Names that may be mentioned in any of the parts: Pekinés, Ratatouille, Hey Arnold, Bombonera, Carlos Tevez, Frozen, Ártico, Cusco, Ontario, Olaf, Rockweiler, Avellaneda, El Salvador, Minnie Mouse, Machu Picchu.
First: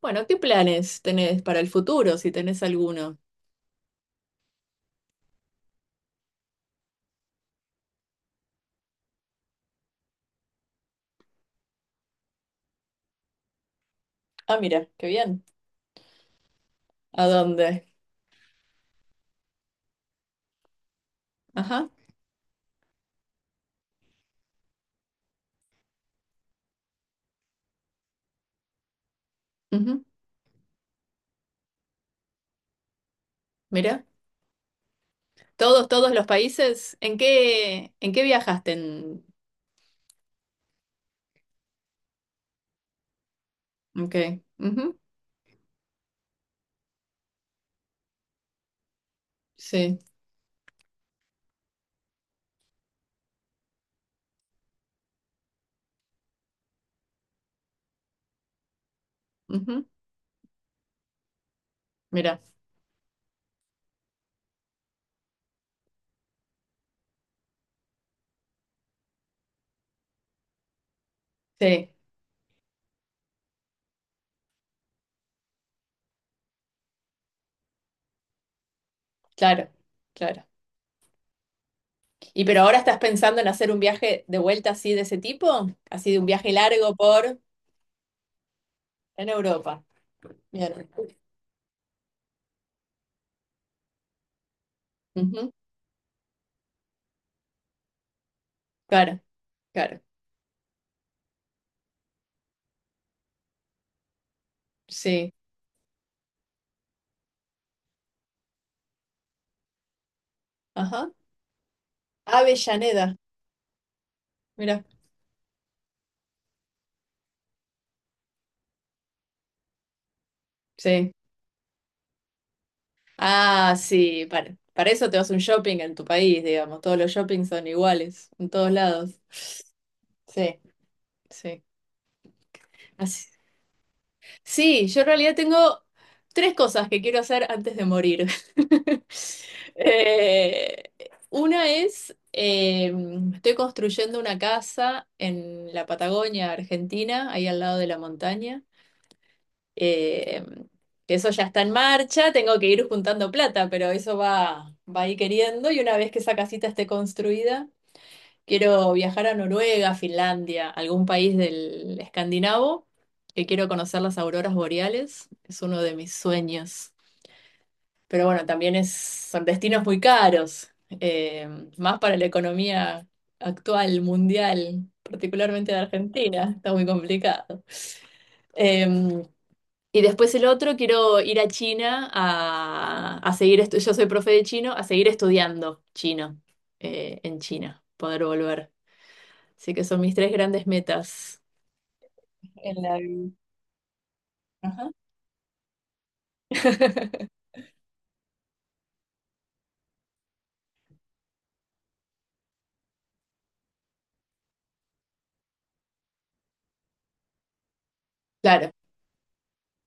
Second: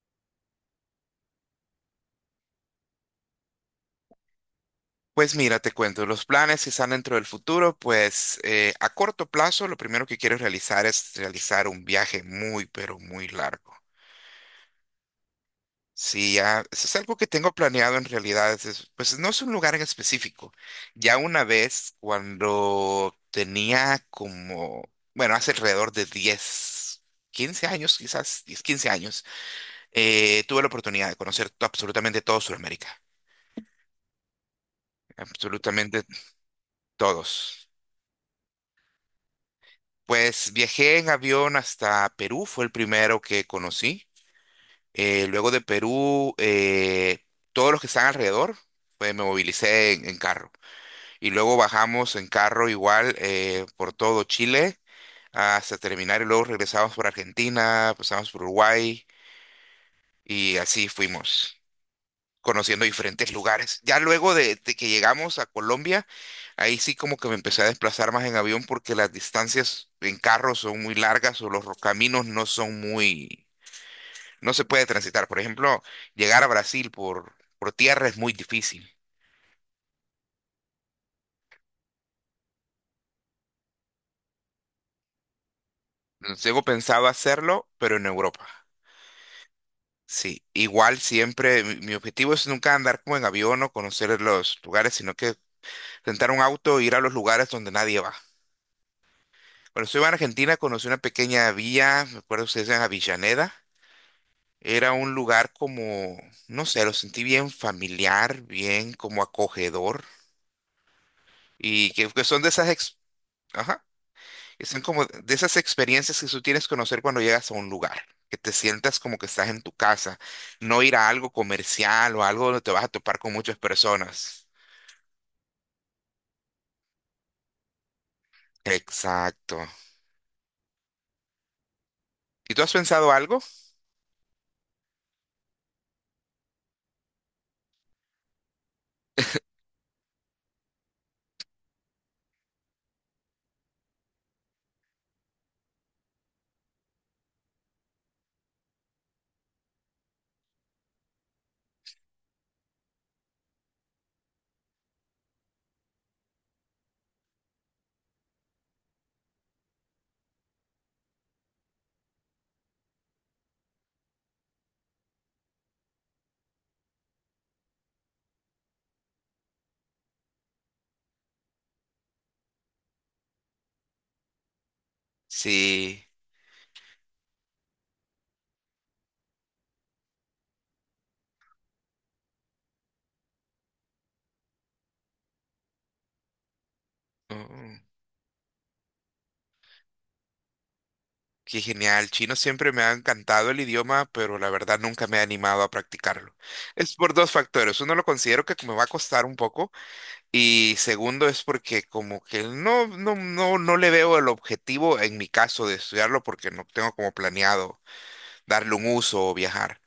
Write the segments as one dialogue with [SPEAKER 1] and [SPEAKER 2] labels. [SPEAKER 1] Bueno, ¿qué planes tenés para el futuro, si tenés alguno?
[SPEAKER 2] Pues mira, te cuento, los planes que están dentro del futuro, a corto plazo lo primero que quiero realizar es realizar un viaje muy, pero muy largo.
[SPEAKER 1] Ah, mira, qué bien.
[SPEAKER 2] Sí, ya, eso es algo
[SPEAKER 1] ¿A
[SPEAKER 2] que tengo
[SPEAKER 1] dónde?
[SPEAKER 2] planeado en realidad, pues no es un lugar en específico. Ya una
[SPEAKER 1] Ajá.
[SPEAKER 2] vez, cuando tenía como, bueno, hace alrededor de 10, 15 años, quizás 10, 15 años.
[SPEAKER 1] Ujú.
[SPEAKER 2] Tuve la oportunidad de conocer absolutamente todo Sudamérica,
[SPEAKER 1] Mira, todos,
[SPEAKER 2] absolutamente
[SPEAKER 1] todos los países. ¿En
[SPEAKER 2] todos.
[SPEAKER 1] qué, en qué viajaste? En...
[SPEAKER 2] Pues viajé en avión hasta Perú, fue el primero que conocí.
[SPEAKER 1] Ok. Ujú.
[SPEAKER 2] Luego de Perú, todos los que están alrededor, pues me movilicé
[SPEAKER 1] Sí.
[SPEAKER 2] en carro. Y luego bajamos en carro igual por todo Chile hasta terminar y luego regresamos por Argentina, pasamos por Uruguay
[SPEAKER 1] Ujú.
[SPEAKER 2] y así fuimos
[SPEAKER 1] Mira.
[SPEAKER 2] conociendo diferentes lugares. Ya luego de que llegamos a Colombia, ahí sí como que me empecé a desplazar más en avión porque las distancias en carro son muy largas o los
[SPEAKER 1] Sí,
[SPEAKER 2] caminos no son muy, no se puede transitar. Por ejemplo, llegar a Brasil por tierra es muy difícil.
[SPEAKER 1] claro, claro. ¿Y pero ahora estás pensando en hacer un viaje de vuelta así de ese tipo? Así de un viaje
[SPEAKER 2] Luego
[SPEAKER 1] largo
[SPEAKER 2] pensaba
[SPEAKER 1] por
[SPEAKER 2] hacerlo, pero en Europa.
[SPEAKER 1] en Europa.
[SPEAKER 2] Sí,
[SPEAKER 1] Bien.
[SPEAKER 2] igual siempre, mi objetivo es nunca andar como en avión o conocer los lugares, sino que
[SPEAKER 1] Ujú.
[SPEAKER 2] rentar un auto e ir a los lugares donde nadie va.
[SPEAKER 1] Claro,
[SPEAKER 2] Cuando
[SPEAKER 1] claro.
[SPEAKER 2] estuve en Argentina conocí una pequeña villa, me acuerdo que se llama Avellaneda. Era un
[SPEAKER 1] Sí.
[SPEAKER 2] lugar como, no sé, lo sentí bien familiar, bien como acogedor.
[SPEAKER 1] Ajá.
[SPEAKER 2] Y que son de esas,
[SPEAKER 1] Avellaneda.
[SPEAKER 2] ajá, que son
[SPEAKER 1] Mira.
[SPEAKER 2] como de esas experiencias que tú tienes que conocer cuando llegas a un lugar. Que te sientas como que estás en tu casa. No ir a
[SPEAKER 1] Sí.
[SPEAKER 2] algo comercial o algo donde te vas a topar con muchas
[SPEAKER 1] Ah, sí,
[SPEAKER 2] personas.
[SPEAKER 1] para eso te vas a un shopping en tu país, digamos. Todos los shoppings son iguales, en todos lados.
[SPEAKER 2] Exacto.
[SPEAKER 1] Sí, sí.
[SPEAKER 2] ¿Y tú has pensado
[SPEAKER 1] Así-
[SPEAKER 2] algo?
[SPEAKER 1] Sí, yo en realidad tengo tres cosas que quiero hacer antes de morir. Eh, una es, estoy construyendo una casa en la Patagonia, Argentina, ahí al lado de la montaña. Eh, eso ya está en marcha, tengo que ir juntando plata, pero eso va a ir queriendo y una vez que esa casita esté construida, quiero viajar a Noruega, Finlandia, algún país del escandinavo, que quiero conocer las auroras boreales, es uno de mis sueños. Pero bueno, también es, son destinos muy caros, eh, más para la economía actual, mundial, particularmente de
[SPEAKER 2] Sí.
[SPEAKER 1] Argentina, está muy complicado. Em, y después el otro, quiero ir a China a seguir, yo soy profe de chino, a seguir estudiando chino en
[SPEAKER 2] Mm.
[SPEAKER 1] China, poder volver. Así que son mis tres grandes metas.
[SPEAKER 2] Qué genial. Chino siempre me
[SPEAKER 1] En
[SPEAKER 2] ha
[SPEAKER 1] la vida.
[SPEAKER 2] encantado el idioma, pero la verdad
[SPEAKER 1] Ajá.
[SPEAKER 2] nunca me he animado a practicarlo. Es por dos factores. Uno lo considero que me va a costar un poco y segundo es porque como que no le veo el objetivo en mi caso de estudiarlo porque no tengo como planeado
[SPEAKER 1] Claro.
[SPEAKER 2] darle un uso o viajar.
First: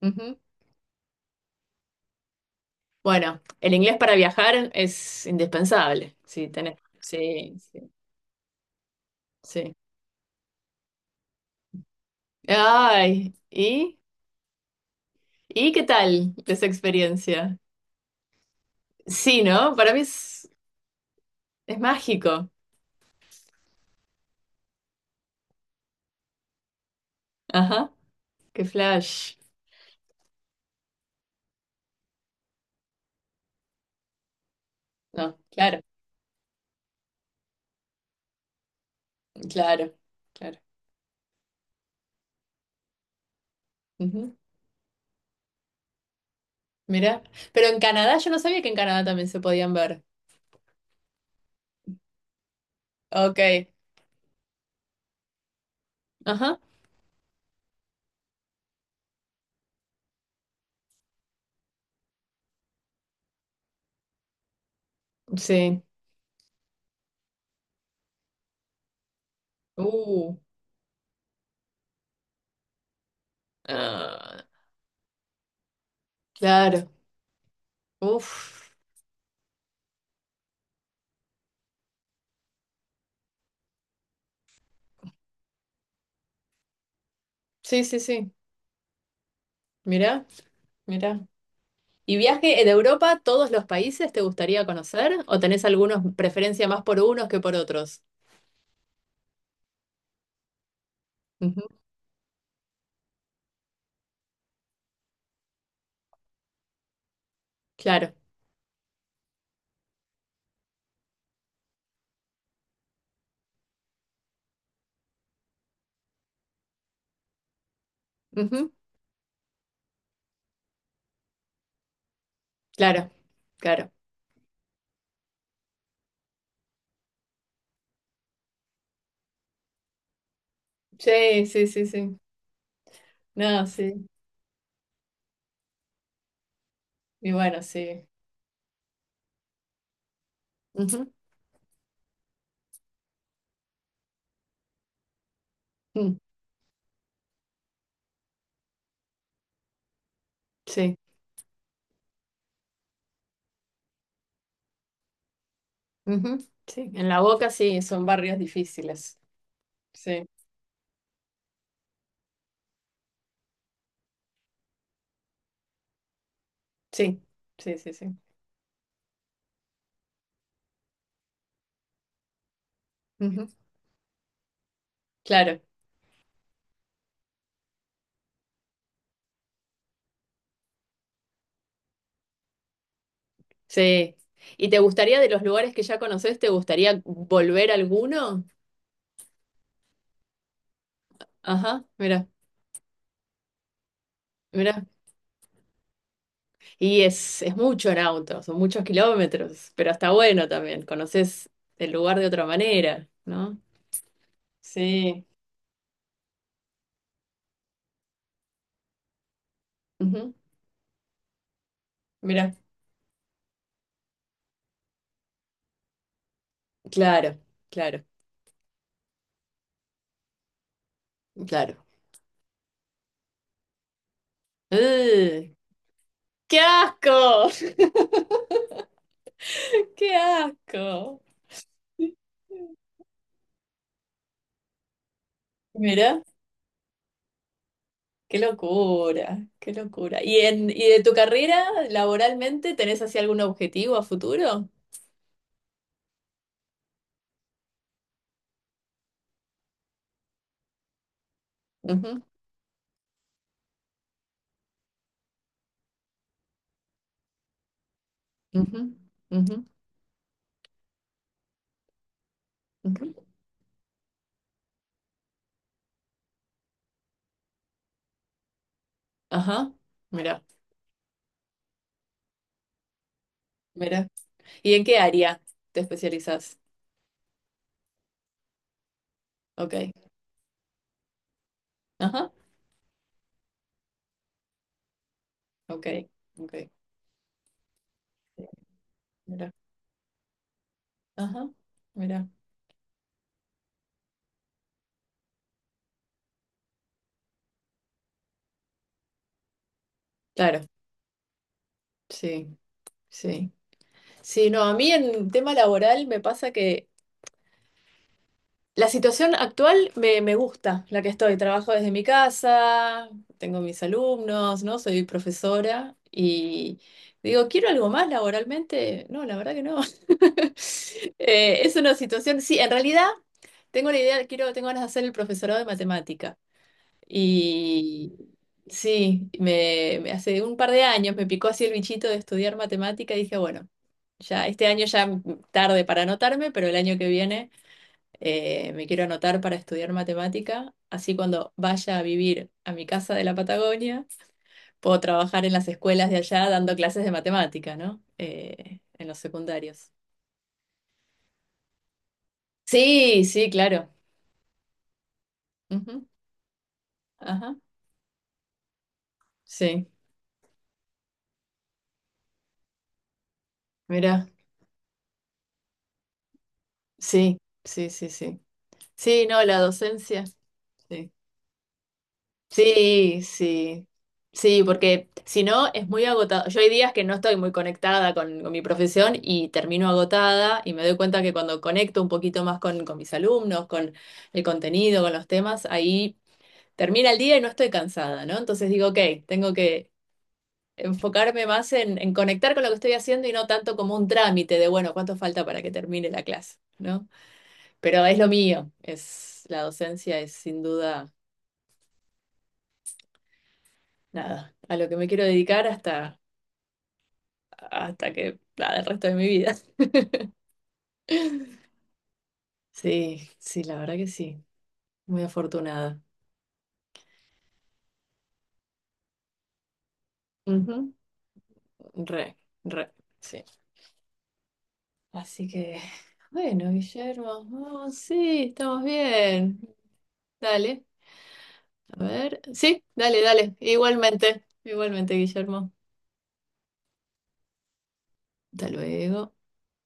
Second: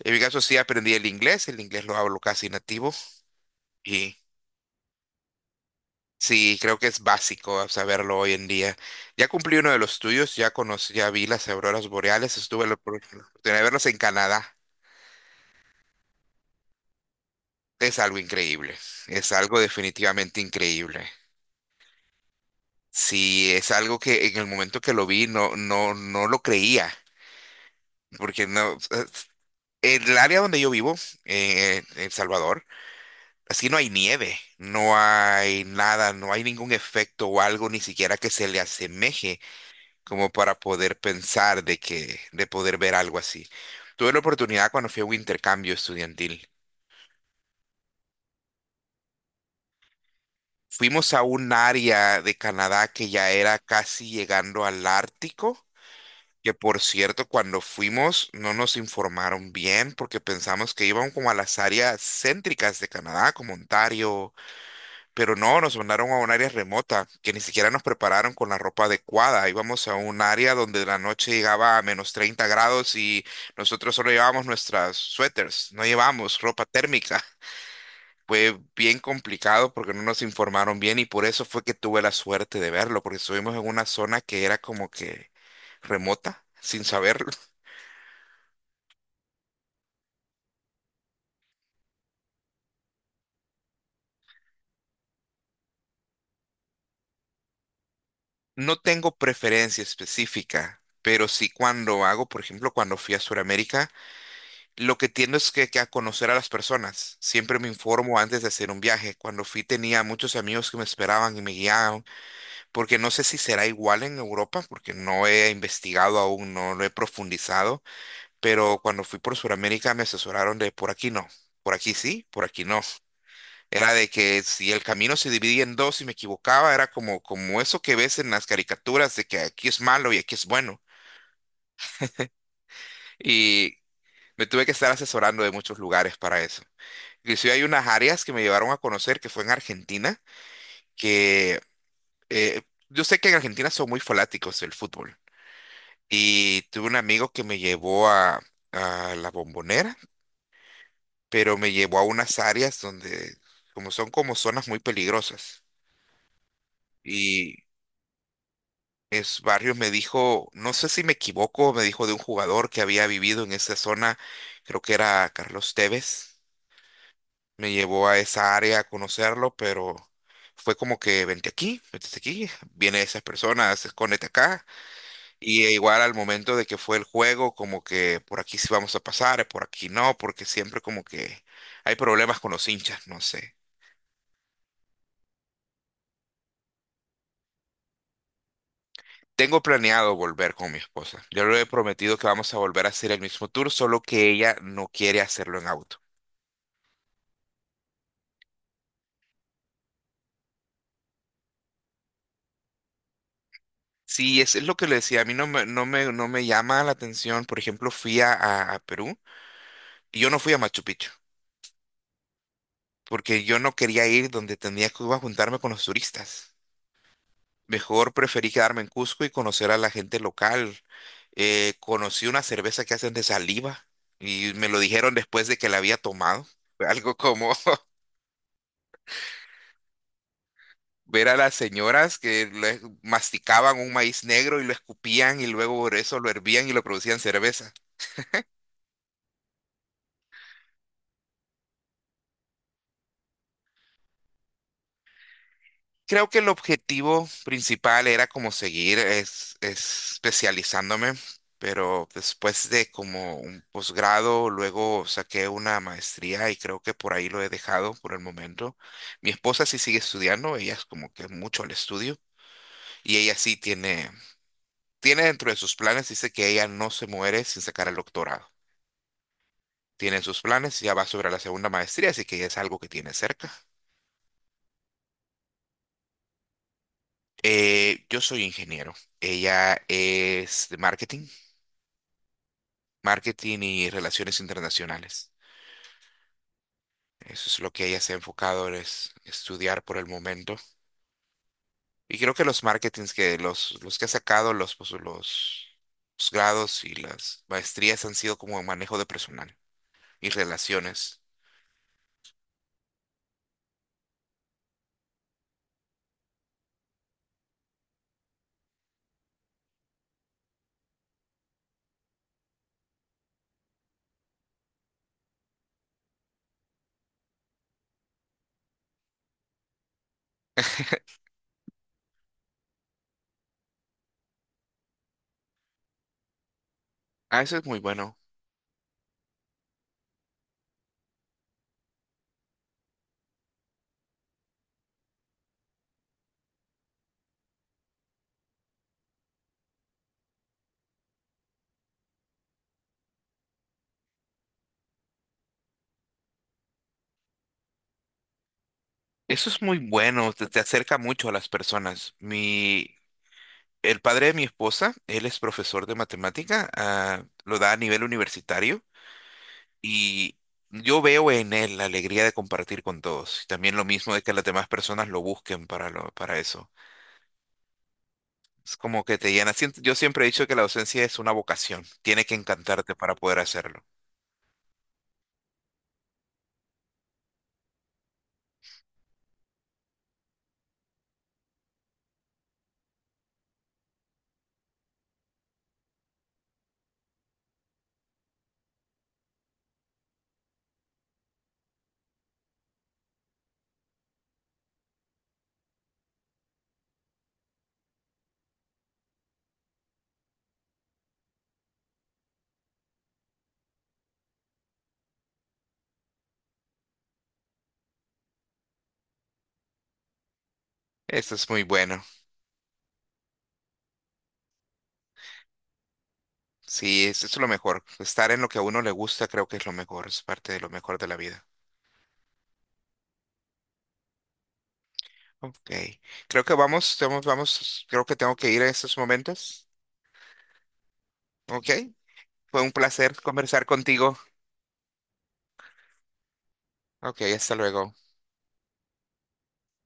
[SPEAKER 2] En mi
[SPEAKER 1] Ujú.
[SPEAKER 2] caso sí aprendí el inglés lo hablo casi nativo
[SPEAKER 1] Bueno, el inglés para
[SPEAKER 2] y
[SPEAKER 1] viajar es indispensable. Sí,
[SPEAKER 2] sí, creo
[SPEAKER 1] tenés.
[SPEAKER 2] que es
[SPEAKER 1] Sí,
[SPEAKER 2] básico
[SPEAKER 1] sí,
[SPEAKER 2] saberlo hoy en día. Ya cumplí uno
[SPEAKER 1] sí.
[SPEAKER 2] de los tuyos, ya conocí, ya vi las auroras boreales, estuve la
[SPEAKER 1] Ay,
[SPEAKER 2] oportunidad de verlas en
[SPEAKER 1] ¿y?
[SPEAKER 2] Canadá.
[SPEAKER 1] ¿Y qué tal esa experiencia?
[SPEAKER 2] Es algo increíble, es
[SPEAKER 1] Sí,
[SPEAKER 2] algo
[SPEAKER 1] ¿no? Para mí
[SPEAKER 2] definitivamente
[SPEAKER 1] es,
[SPEAKER 2] increíble.
[SPEAKER 1] es mágico.
[SPEAKER 2] Sí, es algo que en el momento que lo vi no lo creía,
[SPEAKER 1] Ajá,
[SPEAKER 2] porque
[SPEAKER 1] qué
[SPEAKER 2] no,
[SPEAKER 1] flash.
[SPEAKER 2] en el área donde yo vivo, en El Salvador, así no hay nieve, no
[SPEAKER 1] No,
[SPEAKER 2] hay
[SPEAKER 1] claro.
[SPEAKER 2] nada, no hay ningún efecto o algo ni siquiera que se le asemeje
[SPEAKER 1] Claro,
[SPEAKER 2] como para
[SPEAKER 1] claro.
[SPEAKER 2] poder pensar de que, de poder ver algo así. Tuve la
[SPEAKER 1] Ujú.
[SPEAKER 2] oportunidad cuando fui a un intercambio estudiantil.
[SPEAKER 1] Mira, pero en Canadá yo no sabía que en Canadá también se podían ver.
[SPEAKER 2] Fuimos a un área de Canadá que ya
[SPEAKER 1] Ok,
[SPEAKER 2] era casi llegando al Ártico, que
[SPEAKER 1] ajá,
[SPEAKER 2] por cierto, cuando fuimos no nos informaron bien porque pensamos que iban como a las áreas céntricas de Canadá, como Ontario. Pero no, nos
[SPEAKER 1] sí.
[SPEAKER 2] mandaron a un área remota, que ni siquiera nos prepararon con la ropa adecuada. Íbamos a un
[SPEAKER 1] Uh,
[SPEAKER 2] área donde la noche llegaba a menos 30 grados y nosotros solo llevábamos
[SPEAKER 1] ah,
[SPEAKER 2] nuestras suéteres, no llevábamos ropa
[SPEAKER 1] claro.
[SPEAKER 2] térmica. Fue
[SPEAKER 1] Uf,
[SPEAKER 2] bien complicado porque no nos informaron bien y por eso fue que tuve la suerte de verlo, porque estuvimos en una zona que era como que remota, sin saberlo.
[SPEAKER 1] sí, sí, sí. Mira, mira. ¿Y viaje de Europa, todos los países te gustaría conocer? ¿O tenés algunos preferencia más por unos que por otros?
[SPEAKER 2] No tengo preferencia específica, pero sí
[SPEAKER 1] Ujú.
[SPEAKER 2] cuando hago, por ejemplo, cuando fui a Sudamérica, lo que tiendo es que a conocer a las personas. Siempre me
[SPEAKER 1] Claro,
[SPEAKER 2] informo antes de hacer un viaje. Cuando fui tenía muchos amigos que me esperaban y me guiaban, porque no sé si será igual en Europa, porque no he investigado aún, no lo he profundizado,
[SPEAKER 1] ujú.
[SPEAKER 2] pero cuando fui por Sudamérica me asesoraron de por aquí no, por aquí sí, por aquí no.
[SPEAKER 1] Claro, claro.
[SPEAKER 2] Era de que si el camino se dividía en dos y me equivocaba, era como, como eso que ves en las caricaturas de que aquí es malo y aquí es bueno.
[SPEAKER 1] Sí, sí, sí, sí. No,
[SPEAKER 2] Y
[SPEAKER 1] sí.
[SPEAKER 2] me tuve que estar asesorando de muchos lugares para eso.
[SPEAKER 1] Y
[SPEAKER 2] Inclusive
[SPEAKER 1] bueno,
[SPEAKER 2] hay unas
[SPEAKER 1] sí.
[SPEAKER 2] áreas que me llevaron a conocer que fue en Argentina,
[SPEAKER 1] Ujú.
[SPEAKER 2] que eh, yo sé que en Argentina son muy fanáticos del fútbol.
[SPEAKER 1] Mm.
[SPEAKER 2] Y tuve un amigo que me llevó a la Bombonera,
[SPEAKER 1] Sí.
[SPEAKER 2] pero me llevó a unas áreas donde como son como zonas muy peligrosas.
[SPEAKER 1] Ujú. Sí, en la Boca
[SPEAKER 2] Y
[SPEAKER 1] sí, son barrios difíciles.
[SPEAKER 2] es barrio me
[SPEAKER 1] Sí,
[SPEAKER 2] dijo, no sé si me equivoco, me dijo de un jugador que había vivido en esa zona, creo que era Carlos Tevez.
[SPEAKER 1] sí,
[SPEAKER 2] Me
[SPEAKER 1] sí, sí,
[SPEAKER 2] llevó a
[SPEAKER 1] sí.
[SPEAKER 2] esa área a conocerlo, pero fue como que vente aquí, viene esas
[SPEAKER 1] Ujú.
[SPEAKER 2] personas, escóndete acá.
[SPEAKER 1] Claro,
[SPEAKER 2] Y e igual al momento de que fue el juego, como que por aquí sí vamos a pasar, por aquí no, porque siempre como que hay problemas con los hinchas, no sé.
[SPEAKER 1] sí. ¿Y te gustaría de los lugares que ya conoces, te gustaría volver a alguno?
[SPEAKER 2] Tengo planeado volver con mi esposa. Yo le he
[SPEAKER 1] Ajá,
[SPEAKER 2] prometido que
[SPEAKER 1] mira,
[SPEAKER 2] vamos a volver a hacer el mismo tour, solo que ella
[SPEAKER 1] mira.
[SPEAKER 2] no quiere hacerlo en auto.
[SPEAKER 1] Y es mucho en auto, son muchos kilómetros, pero está bueno también, conoces el lugar de otra manera, ¿no?
[SPEAKER 2] Sí, es lo que le decía, a
[SPEAKER 1] Sí.
[SPEAKER 2] mí no me llama la atención. Por ejemplo, fui a Perú y yo
[SPEAKER 1] Ujú.
[SPEAKER 2] no fui a Machu Picchu,
[SPEAKER 1] Mira,
[SPEAKER 2] porque yo no quería ir donde tenía que iba a juntarme con los turistas.
[SPEAKER 1] claro, claro,
[SPEAKER 2] Mejor preferí quedarme en Cusco y conocer a la gente local.
[SPEAKER 1] claro.
[SPEAKER 2] Conocí una cerveza que hacen de saliva y me lo dijeron después
[SPEAKER 1] ¡Ugh!
[SPEAKER 2] de que la había tomado.
[SPEAKER 1] ¡Qué
[SPEAKER 2] Fue algo
[SPEAKER 1] asco!
[SPEAKER 2] como
[SPEAKER 1] ¡Qué asco!
[SPEAKER 2] ver a las señoras que masticaban un maíz negro y lo escupían y luego por eso
[SPEAKER 1] Mira.
[SPEAKER 2] lo hervían y lo producían cerveza.
[SPEAKER 1] Qué locura, qué locura. ¿Y de tu carrera laboralmente tenés así algún objetivo a futuro?
[SPEAKER 2] Creo que el objetivo principal era como seguir especializándome, pero
[SPEAKER 1] Ujú,
[SPEAKER 2] después de como un posgrado, luego saqué una maestría y creo que por ahí lo he dejado por el momento.
[SPEAKER 1] ujú,
[SPEAKER 2] Mi
[SPEAKER 1] ujú,
[SPEAKER 2] esposa sí sigue estudiando, ella es como que mucho al estudio y
[SPEAKER 1] ujú.
[SPEAKER 2] ella sí tiene, tiene dentro de sus planes, dice que ella no se muere sin sacar el doctorado.
[SPEAKER 1] Ajá,
[SPEAKER 2] Tiene en sus
[SPEAKER 1] mira,
[SPEAKER 2] planes, ya va sobre la segunda maestría, así que ya es algo que tiene cerca.
[SPEAKER 1] mira. ¿Y en qué área te especializas?
[SPEAKER 2] Yo soy ingeniero,
[SPEAKER 1] Ok,
[SPEAKER 2] ella es de marketing.
[SPEAKER 1] ajá,
[SPEAKER 2] Marketing y relaciones internacionales.
[SPEAKER 1] ok, ok.
[SPEAKER 2] Eso es lo que ella se ha enfocado en
[SPEAKER 1] Mira,
[SPEAKER 2] estudiar por el momento.
[SPEAKER 1] ajá,
[SPEAKER 2] Y
[SPEAKER 1] mira.
[SPEAKER 2] creo que los marketings que los, que ha sacado, pues, los grados y las maestrías han sido como manejo de personal y
[SPEAKER 1] Claro,
[SPEAKER 2] relaciones.
[SPEAKER 1] sí, sí. Sí, no, a mí en tema laboral me pasa que la situación actual me gusta, la que estoy. Trabajo desde mi casa, tengo mis alumnos, ¿no? Soy profesora y digo, ¿quiero algo más laboralmente? No, la verdad que no. Es una situación, sí, en realidad tengo la idea, quiero, tengo ganas de hacer el profesorado de matemática.
[SPEAKER 2] Ah, eso es muy
[SPEAKER 1] Y
[SPEAKER 2] bueno.
[SPEAKER 1] sí, hace un par de años me picó así el bichito de estudiar matemática y dije, bueno, ya este año ya tarde para anotarme, pero el año que viene me quiero anotar para estudiar matemática, así cuando vaya a vivir a mi casa de la Patagonia, puedo trabajar en las escuelas de allá dando clases de matemática, ¿no? En los
[SPEAKER 2] Eso es muy
[SPEAKER 1] secundarios.
[SPEAKER 2] bueno, te acerca mucho a las personas. Mi,
[SPEAKER 1] Sí, sí, claro.
[SPEAKER 2] el padre de mi esposa, él es profesor de
[SPEAKER 1] Ujú.
[SPEAKER 2] matemática, ah,
[SPEAKER 1] Ajá.
[SPEAKER 2] lo da a nivel universitario.
[SPEAKER 1] Sí,
[SPEAKER 2] Y yo veo en él la alegría de compartir con todos. Y también lo mismo de
[SPEAKER 1] mira,
[SPEAKER 2] que las demás personas lo busquen para, para eso.
[SPEAKER 1] sí, sí, sí, sí.
[SPEAKER 2] Es como que
[SPEAKER 1] Sí,
[SPEAKER 2] te
[SPEAKER 1] no,
[SPEAKER 2] llena.
[SPEAKER 1] la
[SPEAKER 2] Siento- Yo
[SPEAKER 1] docencia.
[SPEAKER 2] siempre he dicho que la docencia
[SPEAKER 1] Sí.
[SPEAKER 2] es una vocación. Tiene que encantarte para
[SPEAKER 1] Sí,
[SPEAKER 2] poder hacerlo.
[SPEAKER 1] sí, sí, porque si no es muy agotado. Yo hay días que no estoy muy conectada con, mi profesión y termino agotada y me doy cuenta que cuando conecto un poquito más con mis alumnos, con el contenido, con los temas, ahí termina el día y no estoy cansada, ¿no? Entonces digo, ok, tengo que enfocarme más en conectar con lo que estoy haciendo y no tanto como un trámite de, bueno, ¿cuánto falta para que termine la clase? ¿No? Pero es lo mío, es la docencia, es sin duda nada, a lo que me quiero dedicar hasta que, nada, el resto de mi vida.
[SPEAKER 2] Eso es muy bueno.
[SPEAKER 1] Sí, sí, la verdad que sí. Muy afortunada.
[SPEAKER 2] Sí, es lo mejor. Estar en lo que a uno le gusta creo que es lo mejor. Es parte de lo
[SPEAKER 1] Ujú.
[SPEAKER 2] mejor de la vida.
[SPEAKER 1] Re, re, sí. Así
[SPEAKER 2] Ok.
[SPEAKER 1] que,
[SPEAKER 2] Creo que
[SPEAKER 1] bueno, Guillermo,
[SPEAKER 2] vamos.
[SPEAKER 1] oh,
[SPEAKER 2] Creo que tengo
[SPEAKER 1] sí,
[SPEAKER 2] que ir en
[SPEAKER 1] estamos
[SPEAKER 2] estos
[SPEAKER 1] bien.
[SPEAKER 2] momentos.
[SPEAKER 1] Dale,
[SPEAKER 2] Ok.
[SPEAKER 1] a ver.
[SPEAKER 2] Fue un
[SPEAKER 1] Sí,
[SPEAKER 2] placer
[SPEAKER 1] dale, dale.
[SPEAKER 2] conversar contigo.
[SPEAKER 1] Igualmente, igualmente, Guillermo.
[SPEAKER 2] Ok, hasta luego.
[SPEAKER 1] Hasta luego.